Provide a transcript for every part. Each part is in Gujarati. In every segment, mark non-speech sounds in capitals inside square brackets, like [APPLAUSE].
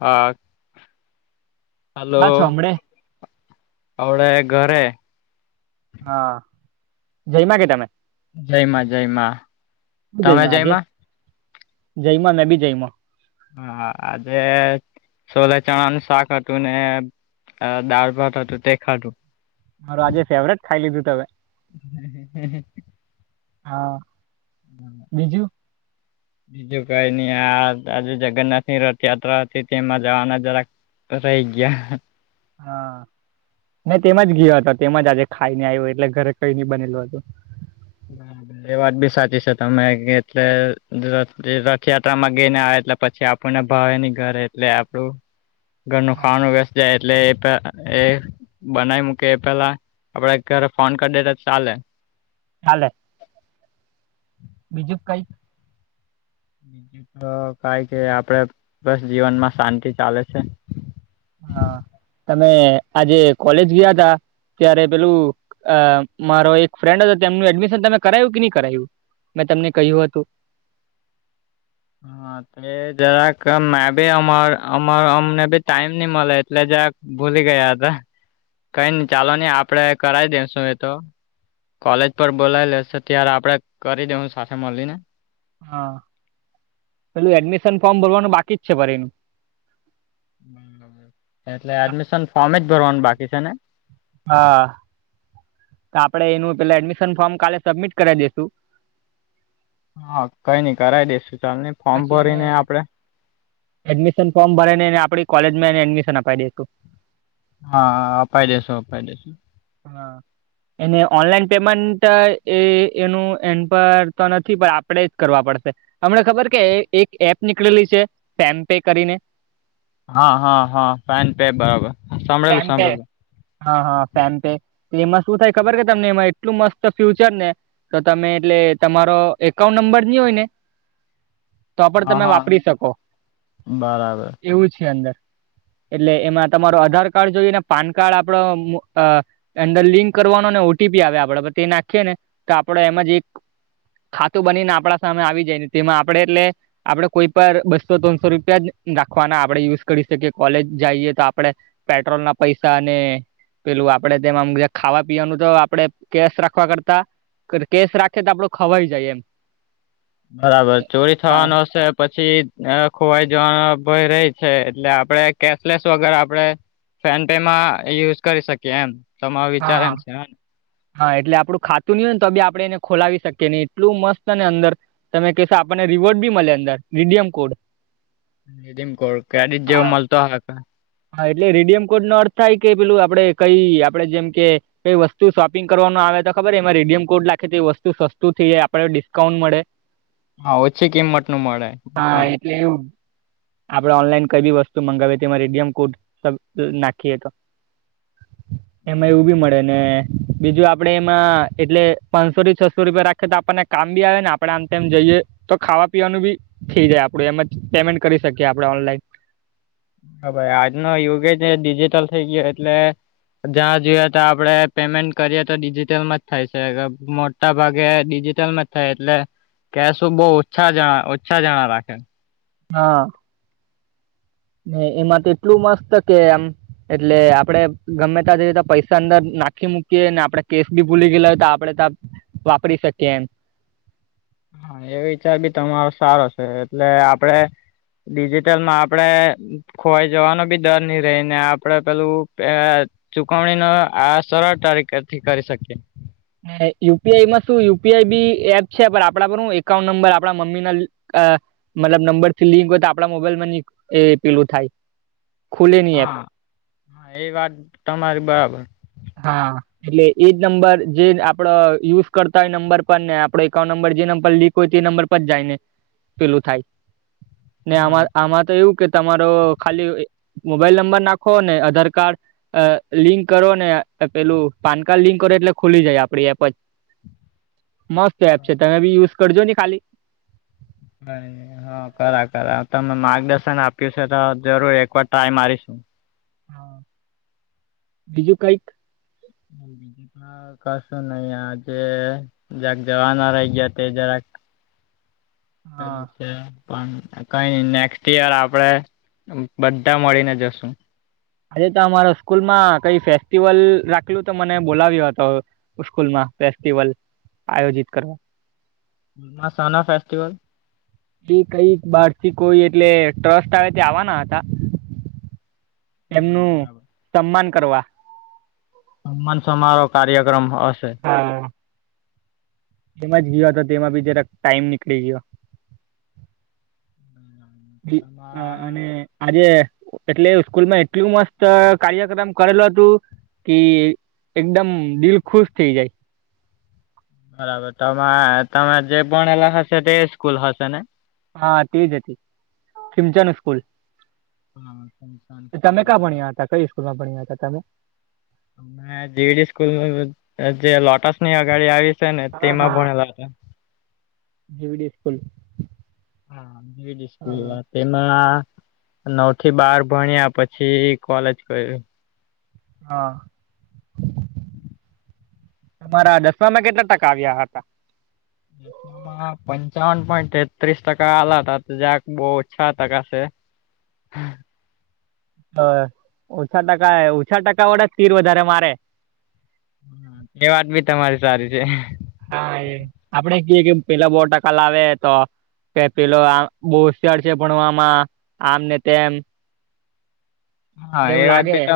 હા, હા હલો. છોમડે આપણે ઘરે. હા, જઈમાંગ તમે? જયમાં જયમાં તમે જયમા? જયમાં નબી જયમાં. હા આજે સોલે ચણા નું શાક હતું ને દાળ ભત હતું તે ખાધું. મારું આજે ફેવરેટ ખાઈ લીધું ત હવે. હ [UNINTELLIGIBLE] હા, બીજું? [INAUDIBLE] બીજું કઈ નહ આ આજે જગન્નાથ ની રથયાત્રા હતી તેમાં જવાના જરાક રહી ગયા. હા, તેમાંજ ગયો હતો તેજ આજે ખાઈ ને આવ્યું એટલે ઘરે કઈ નઈ બનેલું હતું. એ વાત બી સાચી છે તમે એટલે રથયાત્રામાં ગઈને આવે એટલે પછી આપણ ના ભાવેની ઘરે એટલે, આપડું ઘરનું હા ખાવાનું જ એટલે એ એ બનાવી મૂકી એ પેલા, આપડે ઘરે ફોન કરી દેટ ચાલે. ચાલે. બીજું કઈક. બીજું તો કઈ કે આપડે બસ જીવનમાં શાંતિ ચાલે છે. હા, તમે આજે કોલેજ ગયા તા? ત્યારે પેલું અ મારો એક ફ્રેન્ડ હતો તેમનું એડમિશન તમે કરાયું કે નહી કરાયું? મેં તમને કહ્યું હતું. હા. એ જરાક મે ભી અમાર અમાર અમને બી ટાઈમ નહી મળે એટલે જરાક ભૂલી ગયા હતા, કઈ ન ચાલો નહી આપડે કરાઈ દે શું એતો. કોલેજ પર બોલાવી લેશે ત્યારે આપડે કરી દે હું સાથે મળીને. હા, પેલું એડમિશન ફોર્મ ભરવાનું બાકી જ છે ભરે એનું. બબ એટલે એડમિશન ફોર્મ જ ભરવાનું બાકી છે ને? હા. તો આપડે એનું પેલા એડમિશન ફોર્મ કાલે સબમિટ કરીવ દેસું. હા કઈ નઈ કરાવી દેશુ ચાલ નઈ ફોર્મ પછી એને ભરી ને આપડે એડમિશન ફોર્મ ભરી ને એને આપણી કોલેજ માં એને એડમિશન અપી દેસુ. હા અપાય દસો અપાય દસો. હા. એને ઓનલાઈન પેમેન્ટ એ એનું એન પર તો નથી પણ આપણેે જ કરવા પડશે. અમને ખબર કે એક એપ નીકળેલી છે, પેમ પે કરીને. હા હા હા પેન પે બરાબર. સાંભળેલું પેનપે. સાંભળેલું હા હા ફેન પે, એમાં શું થાય ખબર કે તમને એમાં એટલું મસ્ત ફ્યુચર ને. તો તમે એટલે તમારો એકાઉન્ટ નંબર નની હોય ને. [INAUDIBLE] તો પણ તમે હા વાપરી શકો. બરાબર એવું છે અંદર, એટલે એમાં તમારોું આધાર કાર્ડ જોઈને પાન કાર્ડ આપડો અંદર લિંક કરવાનો ને ઓ ટી પી આવે આપડા પર તે નાખીએ ને તો આપડે એમાં જે ખાતું બનીને આપણા સામે આવી જાય ને તેમાં આપડે એટલે આપડે કોઈ પર બસો ત્રણસો રૂપિયા જ નાખવાના આપણે યુઝ કરી શકીએ કોલેજ જઈએ તો આપણેે પેટ્રોલ ના પૈસા અને પેલું આપડે તેમ ખાવા પીવાનું તો આપડે કેસ રાખવા કરતા કેસ રાખે તો આપડો ખવાઈ જાય એમ બરાબર ચોરી હા થવાનું હશે પછી ખોવાઈ જવાનો ભય રહી છે એટલે આપડે કેશલેસ વગર આપડે ફેમ પે માં યુઝ કરી શકીએ એમ તમારો વિચાર હા એમ છે હા એટલે આપું ખાતું નહી હોય ને તો ત બી આપડે એને ખોલાવી શકીએ ને એટલું મસ્ત અને અંદર તમે કશો આપણને રિવોર્ડ બી મળે અંદર redeem code redeem code credit જેવો હા. મળતો ઓહે હા એટલે રેડિયમ કોડ નો અર્થ થાય કે પેલું આપડે કઈ આપડે જેમ કે એ વસ્તુ શોપિંગ કરવાનું આવે તો ખબર એમાં રેડિયમ કોડ લખે તો એ વસ્તુ સતું થઈ જાય આપડને ડિસ્કાઉન્ટ મળે હા ઓછી કિંમત નું મળે હા કેવું આપડે ઓનલાઈન કઈ બી વસ્તુ મંગાવીએ તે રિડીમ કોડ નાખીએ તો એમાં એવું બી મળે ને બીજું આપડે એમાં એટલે પાંચસો થી છસો રૂપિયા રાખીએ તો આપણને કામ બી આવે ને આપડે આમ તેમમ જઈએ તો ખાવા પીવાનું બી થઈ જાય આપડ એમજ પેમેન્ટ કરી શકીએ આપણે ઓનલાઈન હા ભાઈ આજનો યુગ જ ડિજિટલ થઈ ગયો એટલે જ્યાં જોઈએ તો આપડે પેમેન્ટ કરીએ તો ડિજિટલમાં જ થાય છે મો મોટા ભાગે ડિજિટલ માં થાય એટલે કે શું બહુ ઓછા જણા ઓછા જણા રાખે હા ને એમાં તો એટલું મસ્ત કે આમ એટલે આપડે ગમે ત જે રતે પૈસા અંદર નાખી મૂકીએ ને આપડે કેસ બી ભૂલી ગયેલા હોય તો આપડે તા વાપરી શકીએ એમ હા એ વિચાર બી તમારો સારો છે એટલે આપડે ડિજિટલમાં આપડે ખોવાઈ જવાનો બી ડર ની રહી ને આપડે પેલું ચુકવણી નો આ સરળ તારીખથી કરી શકીએ ને યુપીઆઈ માં શું યુપીઆઈ બી એપ છે પણ આપડા પર હું એકાઉન્ટ નંબર આપણા મમ્મી ના અ મતલબ નંબર ફીલીગ હોય તો આપડા મોબાઈલમાં ન એ પેલું થાય ખુલે ની એપ હા એ વાત તમારી બરાબર હા એટલે એજ નંબર જે આપડો યુઝ કરતા હોય નંબર પર ને આપડો એકાઉન્ટ નંબર જે નંબર લી કોઈ તે નંબર પર જાયને પેલું થાય ને હા આમાં આમાં તો એવું કે તમારો ખાલી મોબાઈલ નંબર નાખો ને આધાર કાર્ડ અ લિંક કરો ને પેલું પાન કાર્ડ લિંક કરે એટલે ખુલી જાય આપડી એપ જ મસ ત એપ છે તમે બી યુઝ કરજો ને ખાલી હ હા કરા કર તમે માર્ગદર્શન આપ્યું છે તો જરૂર એકવાર ટ્રાય મારીશ હા બીજું કઈક [INAUDIBLE] હા કશું નહી આજે જક જવાના રહી ગયા તે જરાક હા અછા પણ કઈ નેક્સ્ટ યર આપડે બધા મળીને જશું આજે તો અમારા સ્કૂલ માં કઈ ફેસ્ટિવલ રાખલું તો મને બોલાવ્યો હતો સ્કૂલમાં ફેસ્ટિવલ આયોજિત કરવા સના ફેસ્ટિવલ એ કઈ બારસી કોઈ એટલે ટ્રસ્ટ આવે ત આવવાના હતા. હા એમનું બરાબર. સન્માન કરવા સન્માન સમારોહ કાર્યક્રમ હશે હા એમાં જ ગયો તો તેમાં બી જરાક ટાઈમ નીકળી ગયો હ તમારા આમ અને આજે એટલે સ્કૂલમાં એટલું મસ્ત કાર્યક્રમ કરેલો હતુ. કે એકદમ દિલ ખુશ થઇ જાય. બરાબર તમારે તમે જે ભણેલા હશે તે સ્કૂલ હશે ને હા તેજ હતી ખિમચ નું સ્કૂલ. હા સંસ સ્કૂલ તમે બ ક્યાં ભણ્યા હતા કઈ તમે અમે દીડી સ્કૂલ જે લોટસ ની અગાડી આવી છે ને હા તેમાં હા. ભણેલા હતા. જીવીડી સ્કૂલ. હાજ સ્કૂલ વાત તેમાં નવ થી બાર ભણ્યા પછી કોલેજ કર્યું હા. [INAUDIBLE] તમારા દસમામાં કેટલા ટકા આવ્યા હતા. [INAUDIBLE] હ પંચાવન પોઈન્ટ તેત્રીસ ટકા આલા હતા તો જક બહ છ ટકા છે. [INAUDIBLE] હ ઓછા ટકા ઓછા ટકા વળે તીર વધારે મારે એ વાત બી તમારી સારી છે. હા એ આપડે ક કે પેલા બો ટકા લાવે તો કે પેલો આ બહુ હોશિયાર છે, ભણવામાં આમ ને તેમ પણ હા એ એવું વાત લાગે ભી તો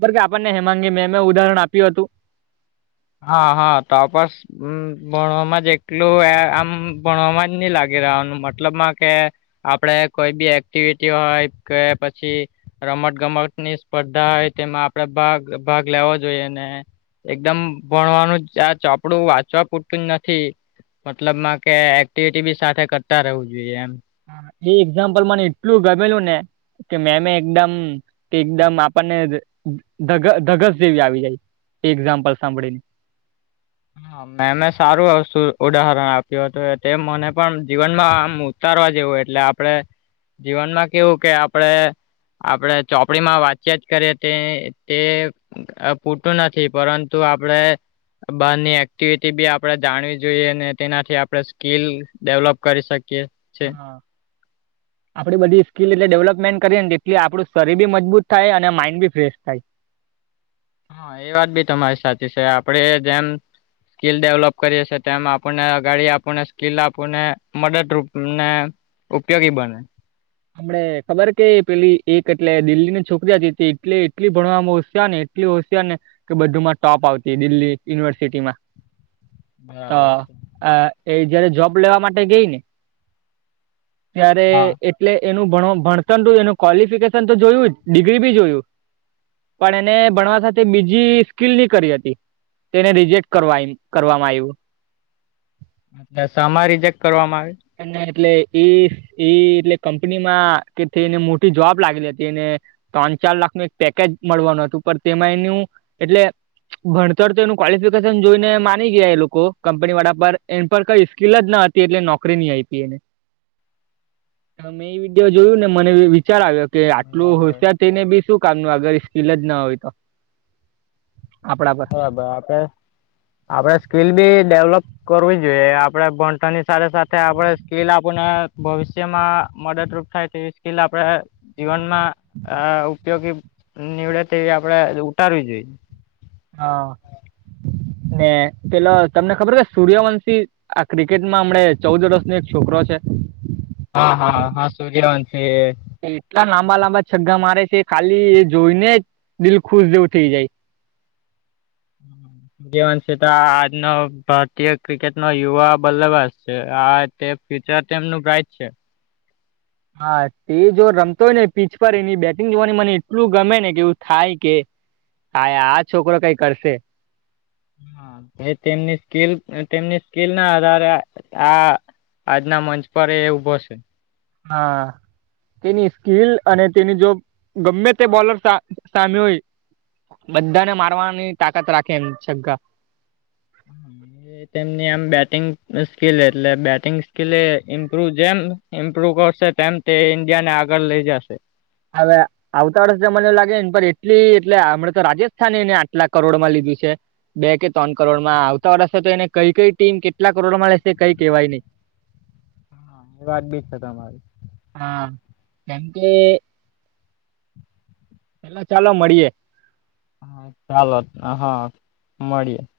ખ કે આપણને હેમાંંગી મે મે ઉદાહરણ આપ્યું હતું. હા હા તો આપપસ હમ ભણવામાં જ એટલું આમ ભણવામાં જ નહી લાગી રહનું મતલબમાં કે આપડે કોઈ બી એક્ટિવિટી હોય કે પછી રમત ગમત ની સ્પર્ધા હોય, તેમાં આપડે ભાગ ભાગ લેવો જોઈએ ને એકદમ ભણવાનું આ ચોપડું વાંચવા પૂરતું જ નથી. મતલબ માં કે એક્ટિવિટી બી સાથે કરતા રહેવું જોઈએ એમ હતું એ એક્ઝામ્પલ મને એટલું ગમેલું ને કે મેમે એકદમ કે એકદમ આપણને ધગસ જેવી આવી જાય. એક્ઝામ્પલ સાંભળીને મેમે સારું વતુ ઉદાહરણ આપ્યું હતું, તે મને પણ જીવનમાં આમ ઉતારવા જેવું એટલે આપડણે જીવનમાં કેવું કે આપડણે. આપડે ચોપડીમાં વાતચીત કરીએ તે તે પૂતું નથી પરંતુ આપડે બહારની એક્ટિવિટી બી આપણે જાણવી જોઈએ અનેને તેનાથી આપણે સ્કીિલ ડેવલોપ કરી શકીએ. છે. હા [INAUDIBLE] આપડી બધી સ્કીલ એટલે ડેવલપમેન્ટ કરીએ ને એટલી આપણું શરીર બી મજબૂત થાય અને માઇન્ડ બી ફ્રેશ થાય. હા એ વાત બી તમારી સાચી છે, આપડે જેમ સ્કીલ ડેવલોપ કરીએ છીએ તેમ આપણને અગાડી આપને સ્કીિલ આપને મદદ રૂપને ઉપયોગી બને હમને ખબર કે પેલી એક એટલે દિલ્હીની છોકરી હતી તે એટલે એટલી ભણવામા ને- એટલી હોશિયાર ને કે બધું માં ટોપ આવતી દિલ્હી યુનિવર્સિટીમાં. તો બરાબર છે આ એ જયારે જોબ લેવા માટે ગઈ ને. ત્યારે હા એટલે એનું ભણતર એનું ક્વલિફિકેશન તો જોયું જ ડિગ્રી બી જોયુ પણ એને ભણવા સાથે બીજી સ્કીલ ની કરી હતી. તેને રિજેક્ટ કરવા કરવામાં આવ્યું. એ સમા રિજેક્ટ કરવામાં એ એટલે એ એ એટલે કંપની માં કે એને મોટી જોબ લાગેલી હતી એને ત્રણ ચાર લાખ નું એક પેકેજ મળવાનું હતું પણ તેમાં એનું એટલે ભણતર તો એનું ક્વલિફિકેશન જોઈને માની ગયા એ લોકો કંપની વાળા પર એમ પર કહીશ કકીલ જ ન હતી એટ- છોકરીી મેં એ વિડીયો જોયું ને મને વિચાર આવ્યો- કે આટલું આવે બરાબર હોઈ. ને બી શું કામ અગર સ્કીલ જ ના હોય તો આપણા પાસે. બરાબ આપણે આપડે સ્કીલ બી ડેવલોપ. કરવી જોઈએ આપડે ભણતરની સાથે સાથે આપણે સ્કીલ આપણને ભવિષ્યમાં મદદરૂપ થાય વી સ્કીલ આપણે જીવનમાં ઉપયોગી નીવડે તેવી આપડે ઉતારવી જોઈએ. હા ને પેલા તમને ખબર કે સૂર્યવંશી આ ક્રિકેટમાં હમણે ચૌદ વર્ષનોો એક છોકરો છે. હા હા હા સૂર્યવંશી એ છે. એટલા લાંબા લાંબા છગ્ગા મારે છે ખાલી એ જોઈ ને જ દિલ ખુશ જેવું થઇ જાય. હમ [UNINTELLIGIBLE] સૂર્યવંશી આજનો ભારતીય ક્રિકેટ નો યુવા બલ્લેબજ છે. આ તે ફ્યુચર ટટેમ નું ગાઈટ છે. હા તે જો રમતો હોય ને પીચ પર એની બેટિંગ જોવાની મને એટલું ગમે ને કે એવું થાય કે હા આ છોકરો કઈ કરશે એ તેમની સ્કીલ તેમની સ્કીલ ના આધારે આ- આજના મંચ પર એ ઉભો છે. હા- તેની સ્કીિલ અને તેની જો ગમે તે બોલર સામે હોય? બધા ને મારવાની તાકાત રાખે એમ છગ્ગા હમ [UNINTELLIGIBLE] તેમની આમ બેટિંગ સ્કીિલ એટલે બેટિંગ સ્કીિલ એ ઇમ્પ્રુવ જેમ ઇમ્પ્રુવ કરશે તેમ તે ઇન્ડિયા ને આગળ લઇ જાશે- હવે આવતા વર્ષ મને એ લાગે ને પણ એટલી એટલે હમણાં તો રાજસ્થાને એને આટલા કરોડમાં લીધું છે. બે કે ત્રણ કરોડ માં આવતા વર્ષ તો એને કઈ કઈ ટીમ કેટલા કરોડમાં લેશે કઈ કેવાય નહી. હા એ વાત બી છે તમારી હા કેમ કે પેલા ચાલો મળીએે. હ ચાલો હા મળીએે [UNINTELLIGIBLE]